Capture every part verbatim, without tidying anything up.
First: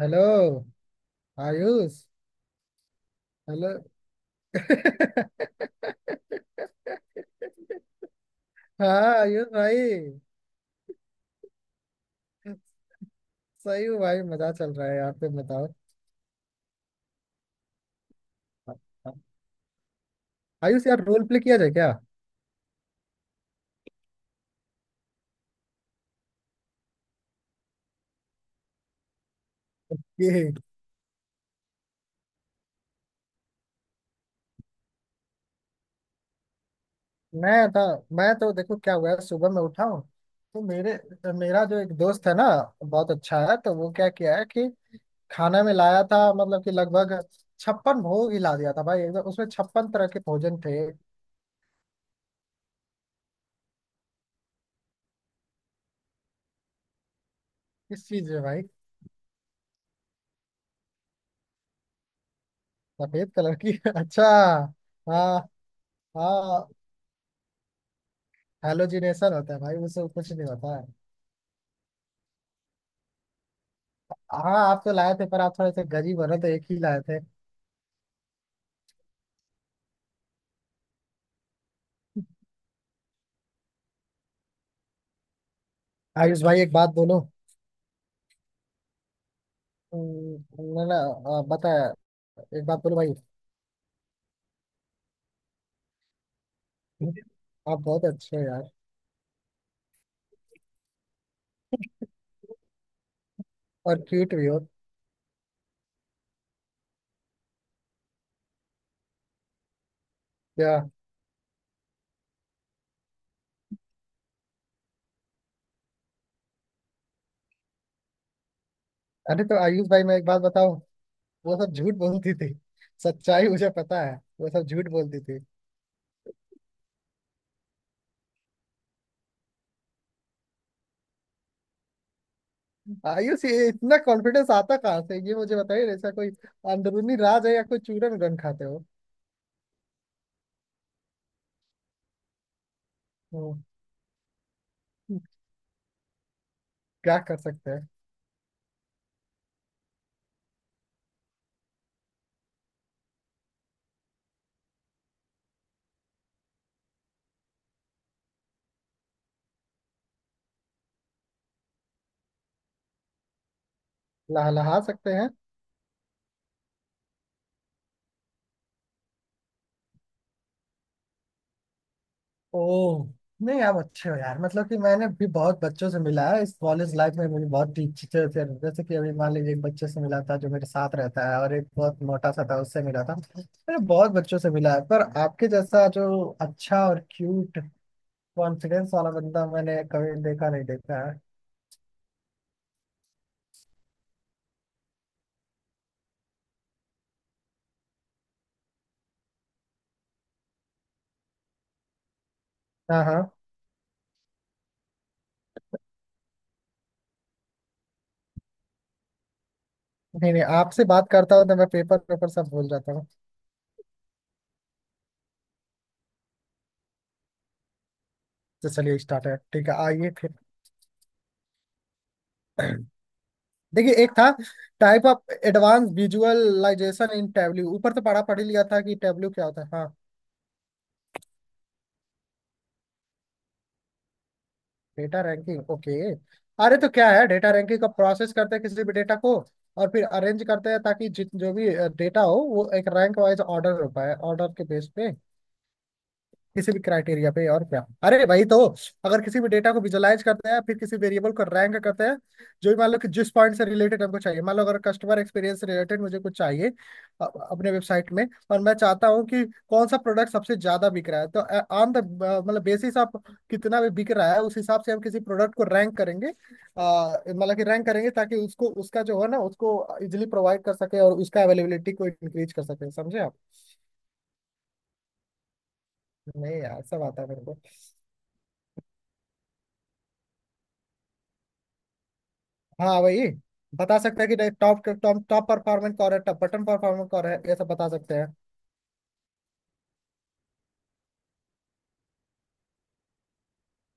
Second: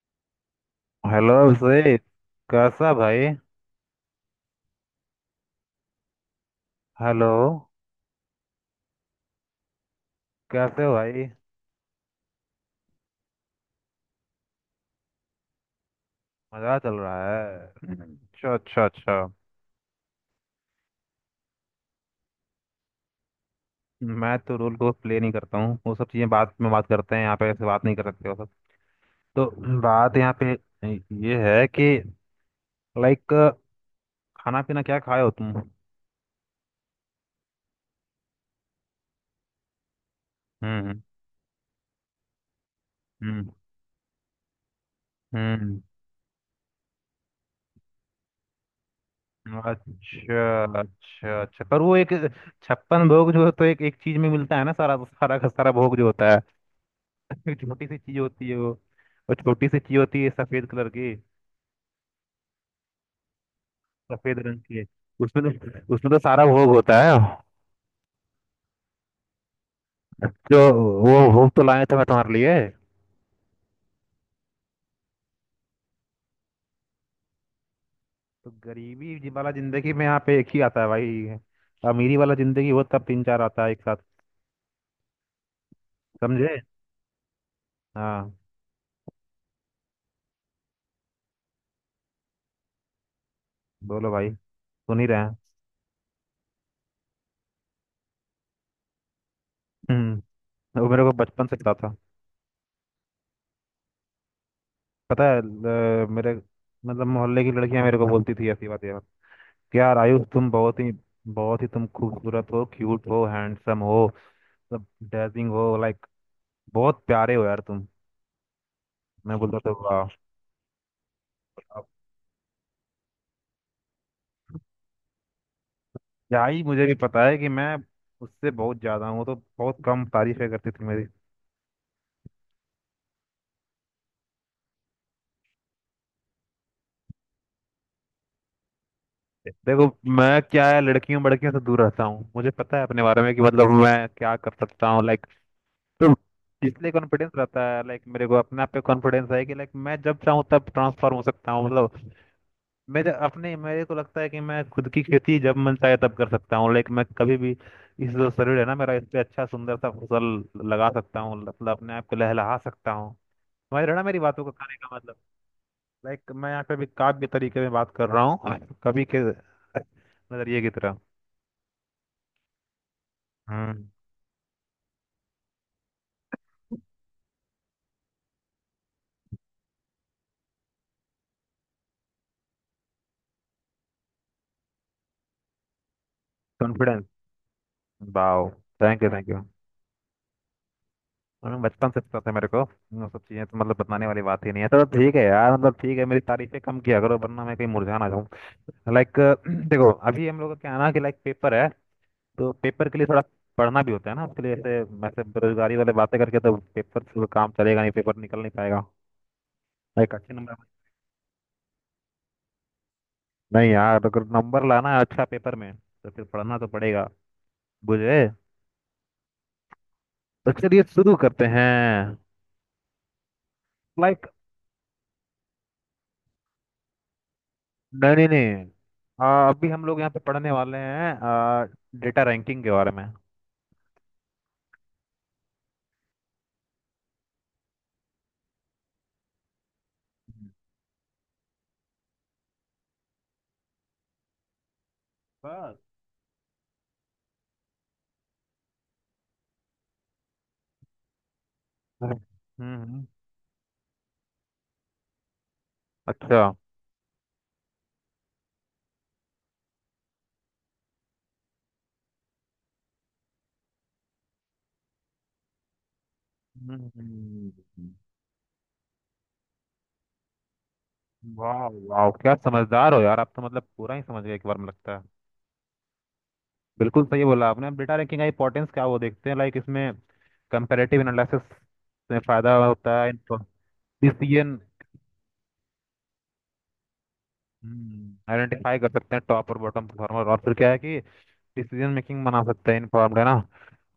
Hello hello Ayush. Abhishek. कैसा भाई? Hello. Hello. हाँ। आयुष भाई। कैसे हो भाई? सही हूँ भाई। मजा चल रहा है यार। तुम बताओ। मजा चल रहा है। अच्छा अच्छा अच्छा। आयुष यार, रोल प्ले किया जाए क्या? मैं तो रोल को प्ले नहीं करता हूँ। वो सब चीज़ें बात में बात करते हैं, यहाँ पे ऐसे बात नहीं करते हो सब। तो बात यहाँ ये। पे ये है कि लाइक खाना पीना क्या खाए हो तुम? मैं था। मैं तो देखो क्या हुआ है, सुबह मैं उठा हूँ। तो मेरे हम्म। मेरा जो एक दोस्त है ना बहुत अच्छा हम्म। है। तो वो क्या किया है कि खाना में हम्म। लाया था, मतलब कि लगभग छप्पन भोग ही ला दिया था भाई। एकदम उसमें हम्म। छप्पन तरह के भोजन थे। अच्छा अच्छा अच्छा, पर वो एक छप्पन भोग जो तो एक एक चीज में मिलता है ना। सारा सारा का सारा भोग जो होता है, एक छोटी सी किस चीज चीज में होती है भाई? वो। और छोटी सी चीज होती है सफेद कलर की। सफेद कलर की। अच्छा। सफेद रंग की। हाँ। उसमें तो उसमें तो सारा हाँ। भोग होता है। हेलोजिनेशन होता है भाई, उससे कुछ नहीं जो होता है। वो भोग तो लाए थे मैं तुम्हारे लिए। हाँ आप तो लाए थे पर आप थोड़े से गरीब हो रहे तो एक ही लाए थे। तो गरीबी जी- वाला जिंदगी में यहाँ पे एक ही आता है भाई। अमीरी वाला जिंदगी हो तब तीन चार आता है एक साथ। आयुष समझे? भाई, एक बात बोलो। हाँ, हम्म। ना, ना। आ, बताया। एक बात बोलो भाई। बोलो भाई, सुन ही रहे हैं। आप बहुत अच्छे हो यार। हम्म। वो मेरे को बचपन से पता था। और क्यूट भी हो। पता है ल- मेरे मतलब मोहल्ले की लड़कियां मेरे को बोलती थी ऐसी बातें यार। यार आयुष तुम बहुत क्या? ही बहुत ही, तुम खूबसूरत हो, क्यूट हो, हैंडसम हो, मतलब डेजिंग हो, लाइक बहुत प्यारे हो यार तुम। मैं अरे तो बोलता था आयुष भाई, वाह। मैं एक बात बताऊं। वो सब अब झूठ बोलती थी। सच्चाई मुझे पता है। वो सब झूठ बोलती थी। क्या ही, मुझे भी पता है कि मैं उससे बहुत ज्यादा हूँ। वो तो बहुत कम तारीफें करती थी मेरी। आयुष, ये इतना कॉन्फिडेंस आता कहाँ से? ये मुझे बताइए। ऐसा कोई अंदरूनी राज है या कोई चूरन गन खाते हो? देखो, मैं क्या है, लड़कियों बड़कियों से दूर रहता हूँ। मुझे पता है अपने बारे में कि हम्म। मतलब मैं क्या कर सकता हूँ, लाइक। तो इसलिए क्या कॉन्फिडेंस कर रहता सकते है। हैं? लाइक मेरे को अपने आप पे कॉन्फिडेंस है कि लाइक मैं जब चाहूँ तब ट्रांसफॉर्म हो सकता हूँ, मतलब। मेरे अपने मेरे को लगता है कि मैं खुद की खेती जब मन चाहे तब कर सकता हूँ। लेकिन मैं कभी भी इस जो शरीर है ना मेरा, इस पे अच्छा सुंदर सा फसल लगा सकता हूँ, मतलब अपने आप को लहलहा सकता हूँ। समझ रहे हो ना मेरी बातों को कहने लहलहा का सकते मतलब? हैं? लाइक मैं यहाँ पे भी काव्य तरीके में बात कर रहा हूँ, कवि के नजरिए की तरह। ओह। नहीं आप हम्म। अच्छे हो यार। मतलब कि मैंने भी बहुत बच्चों से मिला है इस कॉलेज लाइफ में। मुझे बहुत टीचर थे, जैसे कि अभी मान लीजिए एक बच्चे से मिला था जो मेरे साथ रहता है, और एक बहुत मोटा सा था उससे मिला था। मैंने बहुत बच्चों से मिला है, पर आपके जैसा जो अच्छा और confidence. Cute wow. Confidence thank you वाला थैंक यू। बंदा मैंने कभी देखा नहीं, देखा है। मैं बचपन से पता था मेरे को। वो सब चीजें तो मतलब बताने वाली बात ही नहीं है। तो ठीक है यार, मतलब ठीक है, मेरी तारीफें कम किया करो वरना मैं कहीं मुरझा ना जाऊँ। लाइक देखो, अभी हम लोग का क्या है ना कि लाइक पेपर है। तो पेपर के हाँ। लिए हाँ। थोड़ा पढ़ना भी होता है ना। उसके लिए ऐसे वैसे बेरोजगारी वाले बातें करके तो पेपर से तो काम चलेगा नहीं, पेपर निकल नहीं पाएगा। लाइक नहीं, अच्छे नहीं, नंबर। आपसे बात करता हूँ तो मैं पेपर पेपर सब भूल जाता हूँ। नहीं यार, अगर नंबर लाना है अच्छा पेपर में तो फिर पढ़ना तो पड़ेगा। बुझे? तो चलिए स्टार्ट है, ठीक है, आइए फिर। तो चलिए शुरू करते हैं। देखिए एक Like, था type of advance visualization in Tableau. ऊपर तो नहीं पढ़ा नहीं पढ़ ही लिया नहीं। था कि टैबल्यू क्या आ, होता अभी है। हम हाँ। लोग यहाँ पे पढ़ने वाले हैं आ, डेटा रैंकिंग के बारे में। Data ranking. ओके। अरे तो क्या है डेटा रैंकिंग का? प्रोसेस करते हैं किसी भी डेटा को और फिर अरेंज करते हैं ताकि जित जो भी डेटा हो वो एक रैंक वाइज ऑर्डर हो पाए, ऑर्डर के बेस पे, बस। किसी भी क्राइटेरिया पे। और क्या? अरे भाई तो अगर किसी भी डेटा को विजुलाइज करते हैं फिर किसी वेरिएबल को रैंक करते हम्म। हैं। बस। जो भी मान लो हम्म। कि जिस पॉइंट से रिलेटेड हमको चाहिए, मान लो अगर कस्टमर एक्सपीरियंस से रिलेटेड मुझे कुछ अच्छा। चाहिए अ- अपने वेबसाइट में, और मैं चाहता हूँ कि कौन सा प्रोडक्ट सबसे ज्यादा बिक रहा है, तो ऑन द मतलब बेसिस ऑफ कितना भी बिक रहा है उस हिसाब से हम किसी प्रोडक्ट को रैंक करेंगे। अ, हम्म। मतलब कि रैंक करेंगे ताकि उसको, उसका जो है ना, उसको इजिली प्रोवाइड कर सके और उसका वाह अवेलेबिलिटी को वाह, क्या इंक्रीज कर सके। समझदार हो समझे यार आप आप? तो, मतलब पूरा ही समझ गए एक बार में लगता है। नहीं यार, सब बिल्कुल आता सही है मेरे बोला को। आपने। अब डेटा रैंकिंग का इंपॉर्टेंस क्या, वो देखते हैं। लाइक इसमें कंपैरेटिव एनालिसिस में फायदा हाँ होता है। वही, बता सकते हैं कि नहीं, decision top top top performance कौन है, टॉप बटन परफॉर्मेंस कौन है, ये सब बता सकते हैं। आइडेंटिफाई कर सकते हैं टॉप और बॉटम परफॉर्मर। और फिर क्या है कि डिसीजन मेकिंग बना सकते हैं, इन्फॉर्म्ड, है ना,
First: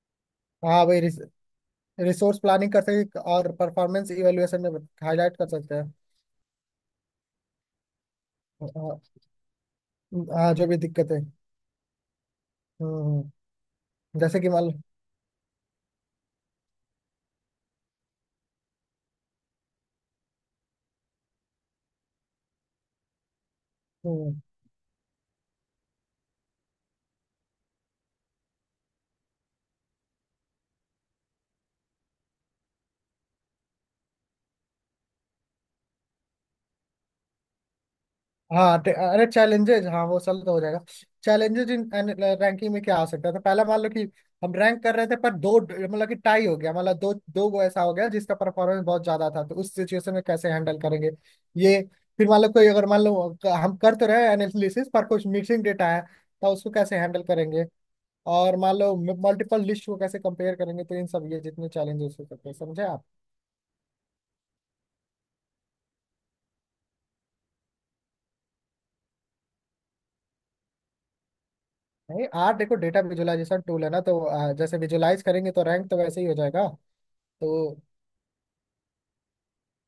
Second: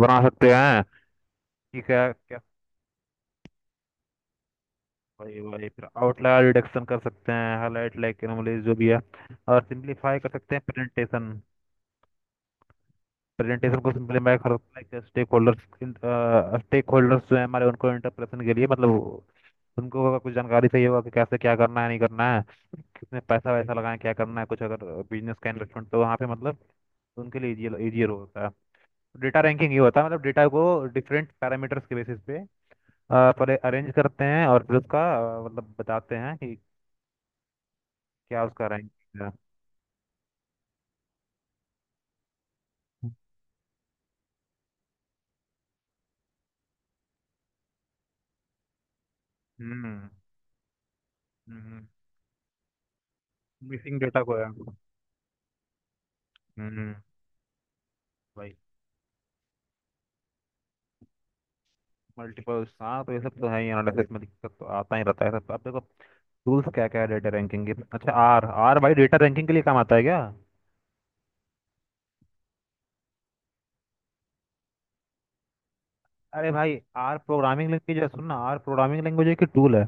बना सकते हैं। हाँ वही, रिस, ठीक है क्या? रिसोर्स प्लानिंग कर सकते हैं और परफॉर्मेंस इवेलुएशन में हाईलाइट भाई कर भाई, सकते फिर हैं। आउटलायर रिडक्शन कर सकते हैं, हाईलाइट लाइक एनोमलीज जो भी है। हाँ, और सिंपलीफाई कर हाँ, सकते हैं जो भी दिक्कत है। प्रेजेंटेशन। हम्म। हम्म। प्रेजेंटेशन को सिंपलीफाई जैसे कि कर मान लो। सकते हैं स्टेक होल्डर्स। स्टेक होल्डर्स जो है हमारे, उनको इंटरप्रेशन के लिए, मतलब उनको अगर कुछ जानकारी चाहिए होगा कि कैसे क्या करना है, नहीं करना है, कितने पैसा वैसा लगाएं, क्या हम्म। करना है, कुछ अगर बिजनेस का इन्वेस्टमेंट, तो वहाँ पे मतलब उनके लिए इजी इजियर होता है। डेटा रैंकिंग ये होता है मतलब डेटा को डिफरेंट पैरामीटर्स के बेसिस पे अ, पर अरेंज करते हैं और फिर उसका अ, मतलब बताते हैं कि क्या उसका हाँ रैंक टे- अरे था। चैलेंजेज, हाँ वो सल तो हो जाएगा। चैलेंजेज इन रैंकिंग में क्या आ सकता था? पहला, मान लो कि हम रैंक कर रहे थे पर दो, मतलब कि टाई हो गया, मतलब दो दो गो ऐसा हो गया जिसका परफॉर्मेंस बहुत ज्यादा था, तो उस हम्म। सिचुएशन में कैसे हैंडल करेंगे? ये। फिर मान लो कोई अगर मान लो क- हम कर मिसिंग तो डेटा रहे को है। एनालिसिस पर कुछ मिसिंग डेटा है, तो उसको हम्म। कैसे हैंडल करेंगे? भाई और मान लो मल्टीपल लिस्ट को कैसे कंपेयर करेंगे, तो इन सब ये जितने चैलेंजेस हो सकते हैं, मल्टीपल। समझे हाँ आप? तो ये सब तो है ही, एनालिसिस में दिक्कत तो आता ही रहता है सब। अब देखो टूल्स क्या क्या है डेटा रैंकिंग के। अच्छा आर, आर भाई डेटा रैंकिंग के लिए काम आता है क्या? नहीं आर देखो, डेटा विजुअलाइजेशन टूल है ना, तो अ, जैसे विजुलाइज करेंगे तो रैंक तो वैसे ही हो अरे जाएगा। भाई, आर प्रोग्रामिंग तो लैंग्वेज है, सुन ना, आर प्रोग्रामिंग लैंग्वेज की टूल है।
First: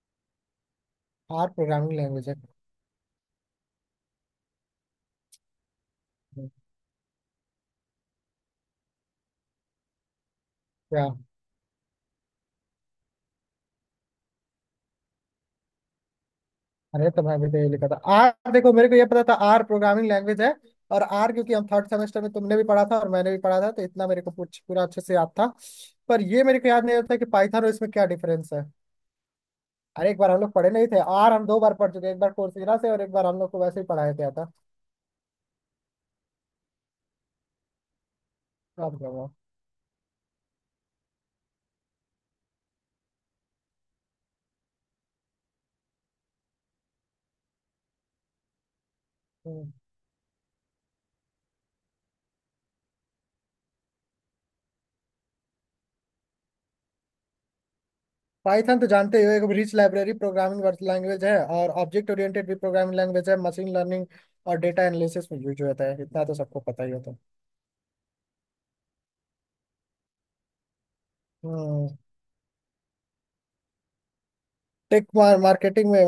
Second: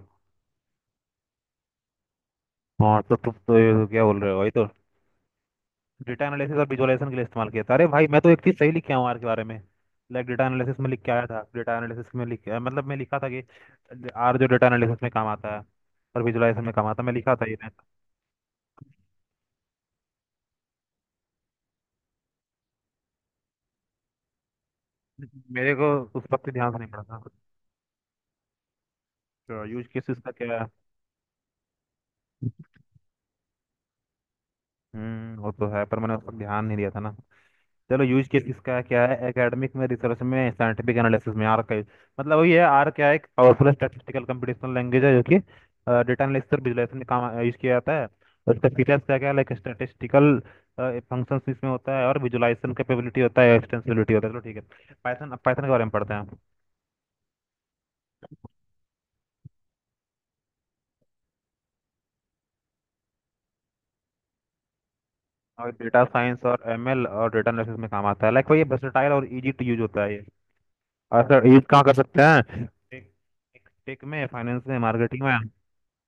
आर प्रोग्रामिंग लैंग्वेज है हाँ तो तुम तो ये क्या बोल रहे हो भाई? तो डेटा एनालिसिस और विजुअलाइजेशन के लिए इस्तेमाल किया था। अरे भाई, मैं तो एक चीज़ सही लिख के आऊँ आर के बारे में। लाइक डेटा एनालिसिस में लिख क्या? के आया था, डेटा एनालिसिस में लिख अ, मतलब मैं लिखा था कि आर जो डेटा एनालिसिस में काम आता है और विजुअलाइजेशन में काम आता है, अरे मैं तो लिखा मैं था भी ये तो ये मैं। लिखा था आर। देखो मेरे को ये पता था आर प्रोग्रामिंग लैंग्वेज है। और आर क्योंकि हम थर्ड सेमेस्टर में तुमने भी पढ़ा था और मैंने भी पढ़ा था, तो इतना मेरे को पूछ पूरा अच्छे से याद था। मेरे को पर उस ये वक्त मेरे को ध्यान से याद नहीं नहीं पड़ा होता था। कि पाइथन और इसमें क्या डिफरेंस है। यूज केस अरे एक इसका बार हम लोग क्या है? पढ़े नहीं थे आर? हम दो बार पढ़ चुके, एक बार कोर्सेरा से और एक बार हम लोग को वैसे ही पढ़ाया गया था। हम्म वो तो है, पर मैंने उस पर ध्यान नहीं दिया था ना। चलो यूज केस इसका अब क्या है? जगह। एकेडमिक में, रिसर्च में, साइंटिफिक एनालिसिस में आर का use- मतलब वही है। आर क्या है? एक पावरफुल स्टैटिस्टिकल कंप्यूटेशनल लैंग्वेज है जो कि डेटा एनालिसिस और विजुलाइजेशन में काम यूज किया जाता है। और इसका फीचर्स क्या क्या है, लाइक स्टैटिस्टिकल फंक्शंस इसमें होता है और विजुलाइजेशन कैपेबिलिटी होता है, एक्सटेंसिबिलिटी होता है। चलो ठीक है पाइथन, अब पाइथन के बारे में पढ़ते हैं। पाइथन तो जानते ही हो, एक रिच लाइब्रेरी प्रोग्रामिंग लैंग्वेज है और ऑब्जेक्ट ओरिएंटेड भी प्रोग्रामिंग लैंग्वेज है। मशीन लर्निंग और डेटा एनालिसिस में यूज और होता है, डेटा इतना तो साइंस सबको और पता ही एम एल होता और डेटा एनालिसिस में काम आता है, लाइक वही वर्सेटाइल और इजी टू यूज होता है ये। और सर यूज कहाँ कर है। सकते हैं, टेक? टेक में, फाइनेंस में, टेक, मार्केटिंग में। मार्केटिंग में,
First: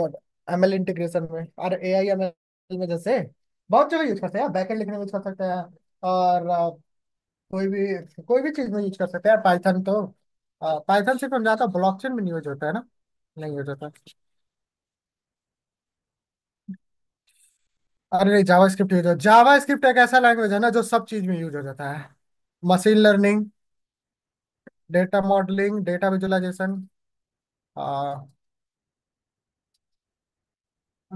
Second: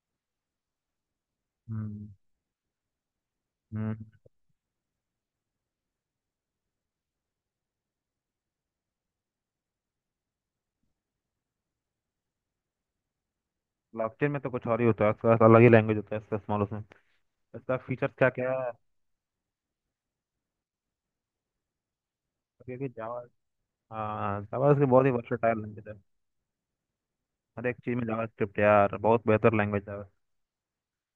एमएल इंटीग्रेशन में और हम्म। एआई एमएल में, जैसे बहुत हम्म। जगह यूज करते हैं। बैकएंड लिखने में यूज कर सकते हैं। और अ, कोई भी कोई भी चीज में यूज कर सकते हैं पाइथन तो। पाइथन सिर्फ हम जानते हैं ब्लॉकचेन में नहीं यूज होता है ना। नहीं यूज होता। ब्लॉकचेन में तो कुछ और ही होता है, उसका अलग ही लैंग्वेज होता है, इसका स्मॉल उसमें। इसका फीचर्स क्या अरे नहीं क्या जावा है? स्क्रिप्ट यूज हो। जावा स्क्रिप्ट एक ऐसा लैंग्वेज है ना जो सब चीज में यूज हो जाता है। क्योंकि मशीन जावा, लर्निंग, हाँ जावा इसकी बहुत ही डेटा वर्सेटाइल मॉडलिंग, लैंग्वेज है। Data visualisation. हर एक चीज़ में जावा स्क्रिप्ट यार बहुत बेहतर लैंग्वेज है।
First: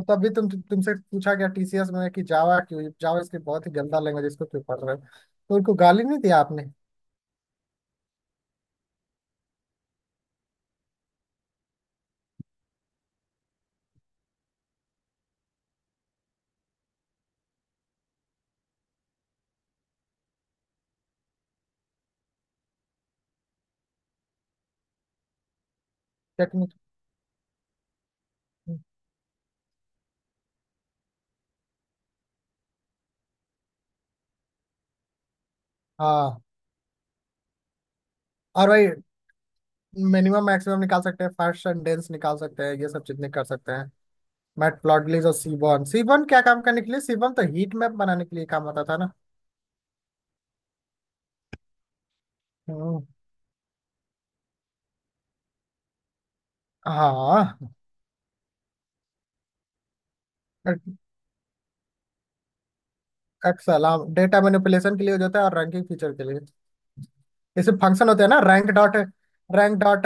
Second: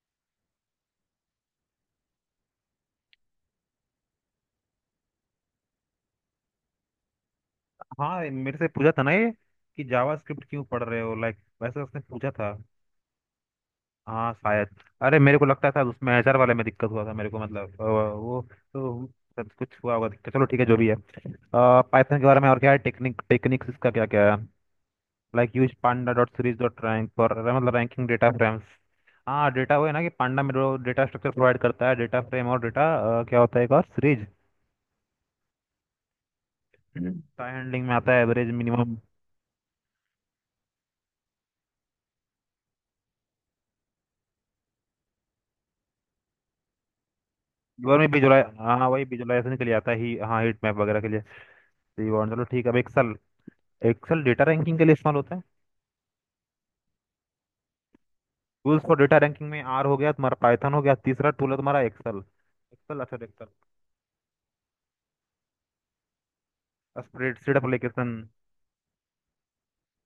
तभी तुम तुमसे पूछा गया टीसीएस में कि जावा क्यों, जावा स्क्रिप्ट बहुत ही गंदा लैंग्वेज इसको क्यों पढ़ रहे हो? तो उनको गाली नहीं दिया आपने? हाँ मेरे से पूछा था ना ये कि जावा स्क्रिप्ट क्यों पढ़ रहे हो, लाइक वैसे उसने पूछा था। हाँ शायद। अरे मेरे को लगता था उसमें एच आर वाले में दिक्कत हुआ था मेरे को, मतलब अ, वो तो सब कुछ हुआ होगा दिक्कत। चलो ठीक है जो भी है। पाइथन के बारे में और क्या है, टेक्निक, टेक्निक्स इसका क्या क्या है? Like use panda dot series technique. Dot rank for मतलब रैंकिंग डेटा फ्रेम्स। हाँ डेटा वो है ना कि पांडा में जो डेटा स्ट्रक्चर प्रोवाइड करता है डेटा फ्रेम और डेटा क्या होता है, एक और सीरीज। हाँ। टाइम हैंडलिंग में आता है एवरेज और भाई मिनिमम। मिनिमम मैक्सिमम निकाल सकते हैं, फर्स्ट सेंटेंस निकाल सकते हैं, ये सब चीजें कर सकते हैं। मैटप्लॉटलिब और सीबॉन। सीबॉन क्या काम करने के लिए? सीबॉन तो हीट मैप वीवर में बनाने के विजुलाइज, लिए काम आता हाँ था वही ना। विजुलाइजेशन के लिए आता है ही, हाँ हीट मैप वगैरह के लिए। तो ये वाला- चलो ठीक है अब हम्म। एक्सेल। एक्सेल डेटा रैंकिंग के लिए इस्तेमाल होता है। हाँ। टूल्स फॉर डेटा रैंकिंग में आर हो गया तुम्हारा, पाइथन हो गया, तीसरा टूल है तुम्हारा एक्सेल। एक्सेल, अच्छा एक्सेल, एक्सेल। हाँ डेटा मैनिपुलेशन के लिए हो जाता है और रैंकिंग फीचर के लिए। स्प्रेडशीट जैसे फंक्शन एप्लीकेशन, होते हैं ना, rank dot rank dot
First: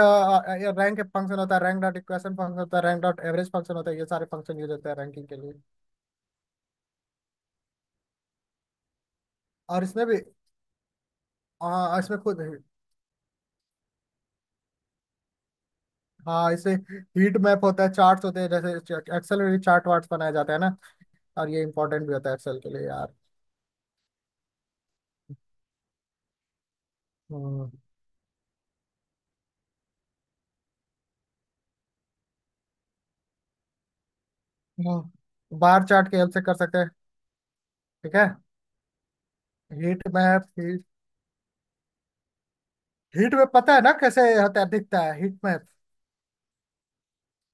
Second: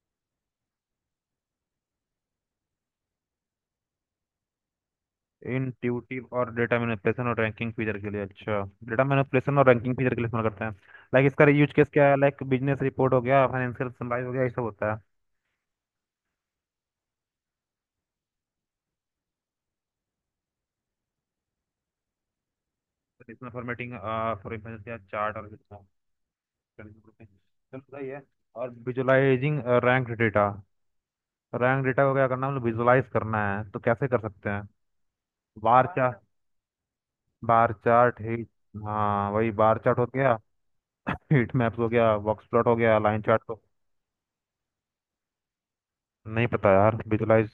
rank function होता है, रैंक डॉट इक्वेशन फंक्शन होता है, रैंक डॉट एवरेज फंक्शन होता है, ये सारे फंक्शन यूज होते हैं रैंकिंग के लिए। इंट्यूटिव और डेटा मैनिपुलेशन और रैंकिंग फीचर के लिए। अच्छा डेटा मैनिपुलेशन और और रैंकिंग इसमें फीचर भी। के लिए इस्तेमाल करते हैं। लाइक इसका यूज केस हाँ क्या है, इसमें खुद। लाइक बिजनेस रिपोर्ट हो गया, फाइनेंशियल समराइज हो गया, ये सब होता है। हाँ इसे। हीट मैप होता है, चार्ट्स होते हैं, जैसे एक्सेल में भी चार्ट वार्ट्स बनाया जाता है ना, और ये इंपॉर्टेंट भी होता है एक्सेल के लिए यार। तो इसमें फॉर्मेटिंग फॉर इंफॉर्मेशन या चार्ट और हम्म। चलो सही है। और visualising rank data, rank data को क्या करना है मतलब विजुअलाइज करना है तो कैसे कर सकते हैं? हम्म। बार बार चार्ट की चार्ट, हेल्प से कर सकते हैं। बार ठीक चार्ट, है। हीट, हाँ वही बार चार्ट हीट हो गया, मैप हीट हीट मैप्स हो गया, बॉक्स प्लॉट हो गया, लाइन हीट चार्ट मैप तो पता है ना, कैसे होता है, दिखता है हीट मैप? नहीं पता यार विजुअलाइज,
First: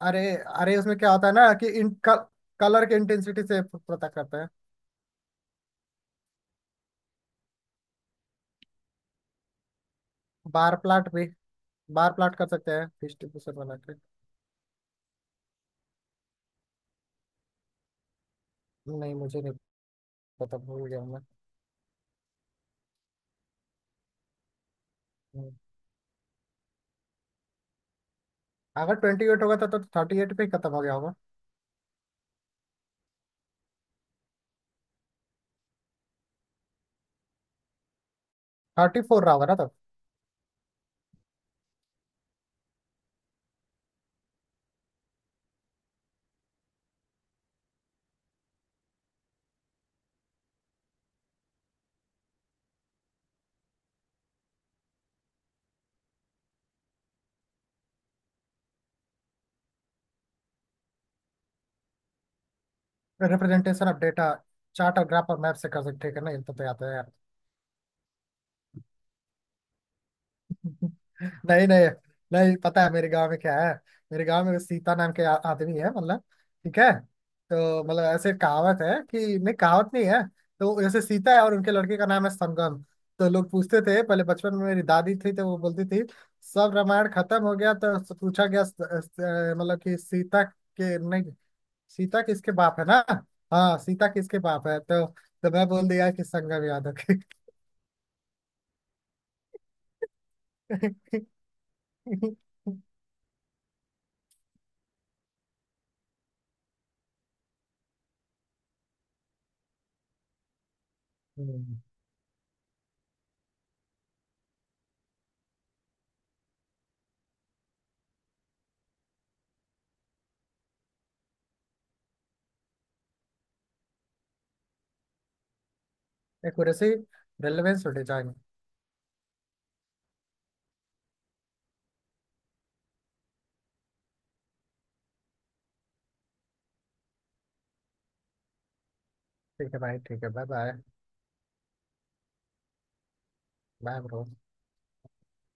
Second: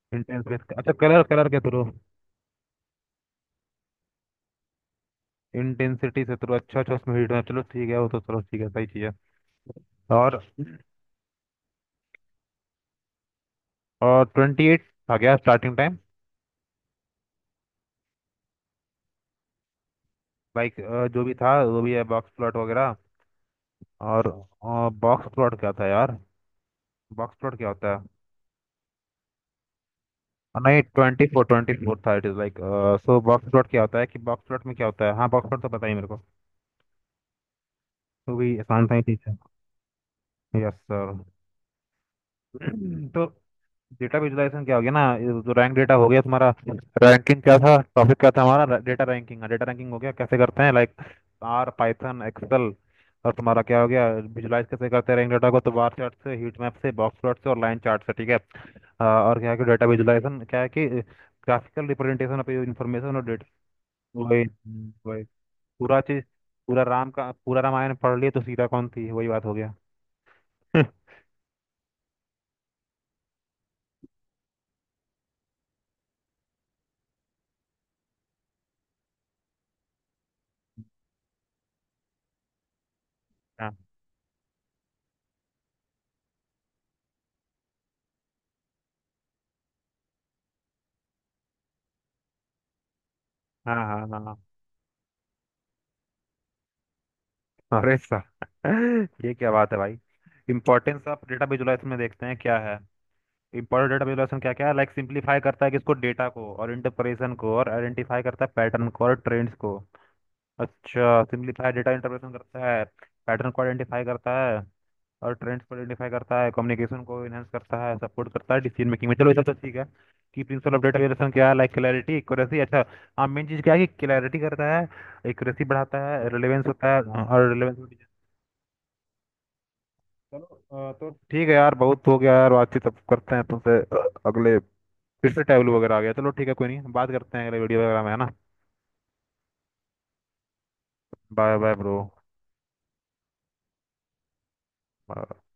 अरे इंटेंस बेस, अरे, अच्छा उसमें क्या कलर होता है कलर ना के कि थ्रू, इन कलर के इंटेंसिटी से पता करते हैं। इंटेंसिटी से थ्रू, अच्छा अच्छा, उसमें हीट है, चलो ठीक है, वो तो चलो ठीक है सही चीज़ है। और बार प्लाट भी बार प्लाट कर सकते हैं डिस्ट्रीब्यूशन बना के। और ट्वेंटी एट आ गया स्टार्टिंग टाइम। नहीं मुझे नहीं पता, बाइक भूल गया अ, मैं। जो भी था वो भी है, बॉक्स प्लॉट वगैरह। और बॉक्स हम्म। प्लॉट क्या था यार? बॉक्स प्लॉट क्या होता है? अगर ट्वेंटी एट होगा तो थर्टी एट पे ही अ, खत्म हो नहीं गया होगा। ट्वेंटी फोर ट्वेंटी फोर था। It is like so box plot क्या होता है कि बॉक्स प्लॉट में क्या होता है, हाँ बॉक्स प्लॉट तो पता ही मेरे को, तो भी आसान था थर्टी ही। ठीक फोर रहा है होगा ना तब। Yes sir. तो डेटा विजुलाइजेशन क्या हो गया ना, ये जो रैंक डेटा हो गया तुम्हारा। रैंकिंग क्या था, टॉपिक क्या था हमारा, डेटा रैंकिंग। डेटा रैंकिंग हो गया कैसे करते हैं, लाइक आर, पाइथन, एक्सेल। और तुम्हारा क्या हो गया विजुलाइज कैसे करते हैं रैंक डेटा को, तो बार चार्ट से, हीट मैप से, बॉक्स प्लॉट से और लाइन चार्ट से, ठीक है। आ, और क्या है कि डेटा विजुलाइजेशन क्या है कि ग्राफिकल रिप्रेजेंटेशन ऑफ इन्फॉर्मेशन और डेटा। Representation of data. वही, हम्म, चार्ट और वही। ग्राफ और मैप से कर पूरा सकते चीज, हैं ना, ये तो, तो पूरा आता है राम यार। का पूरा रामायण पढ़ लिए तो सीता कौन थी, वही बात हो गया। नहीं, नहीं। नहीं, पता है मेरे गांव में क्या है। मेरे गांव में सीता नाम के आ- आदमी है मतलब। ठीक है। तो मतलब ऐसे कहावत है कि नहीं, कहावत नहीं है। तो जैसे सीता है और उनके लड़के का नाम है समगम। तो लोग हाँ पूछते थे पहले, बचपन में मेरी दादी थी तो वो बोलती थी। सब रामायण खत्म हो गया तो पूछा गया अ, अ, मतलब कि सीता के नहीं, सीता किसके बाप है ना? हाँ। हाँ हाँ सीता हाँ। किसके बाप है, तो तो मैं बोल दिया कि संगम यादव के। अरे साहब, ये क्या बात है भाई? इंपॉर्टेंस ऑफ डेटा विजुलाइजेशन में देखते हैं क्या हम्म। है। इंपॉर्टेंट डेटा विजुलाइजेशन क्या क्या है, लाइक सिंप्लीफाई करता है, किसको, डेटा को और इंटरप्रेशन को, और आइडेंटिफाई करता है पैटर्न को और ट्रेंड्स को। अच्छा, सिंप्लीफाई डेटा इंटरप्रेशन करता है, पैटर्न को आइडेंटिफाई करता है और ट्रेंड्स को आइडेंटिफाई करता है, कम्युनिकेशन को इनहेंस करता है, सपोर्ट करता है डिसीजन मेकिंग में। चलो ये सब तो ठीक है कि प्रिंसिपल ऑफ डेटा विजुलाइजेशन क्या है, लाइक क्लैरिटी, एक्यूरेसी। अच्छा हाँ, मेन चीज़ क्या है कि क्लैरिटी करता है, एक्यूरेसी बढ़ाता है, एक रिलेवेंस होता है, हाँ, और रेलवे रिलेवेंस। छोटे जाएंगे। चलो अ, तो ठीक है यार, बहुत हो गया यार बातचीत, अब करते हैं तुमसे अ, अगले। फिर से टैबलू वगैरह आ गया, चलो ठीक है कोई नहीं, बात करते हैं अगले वीडियो वगैरह में, है ना? ठीक है भाई, ठीक है। Bye bye. Bye bye bro. Bye bro.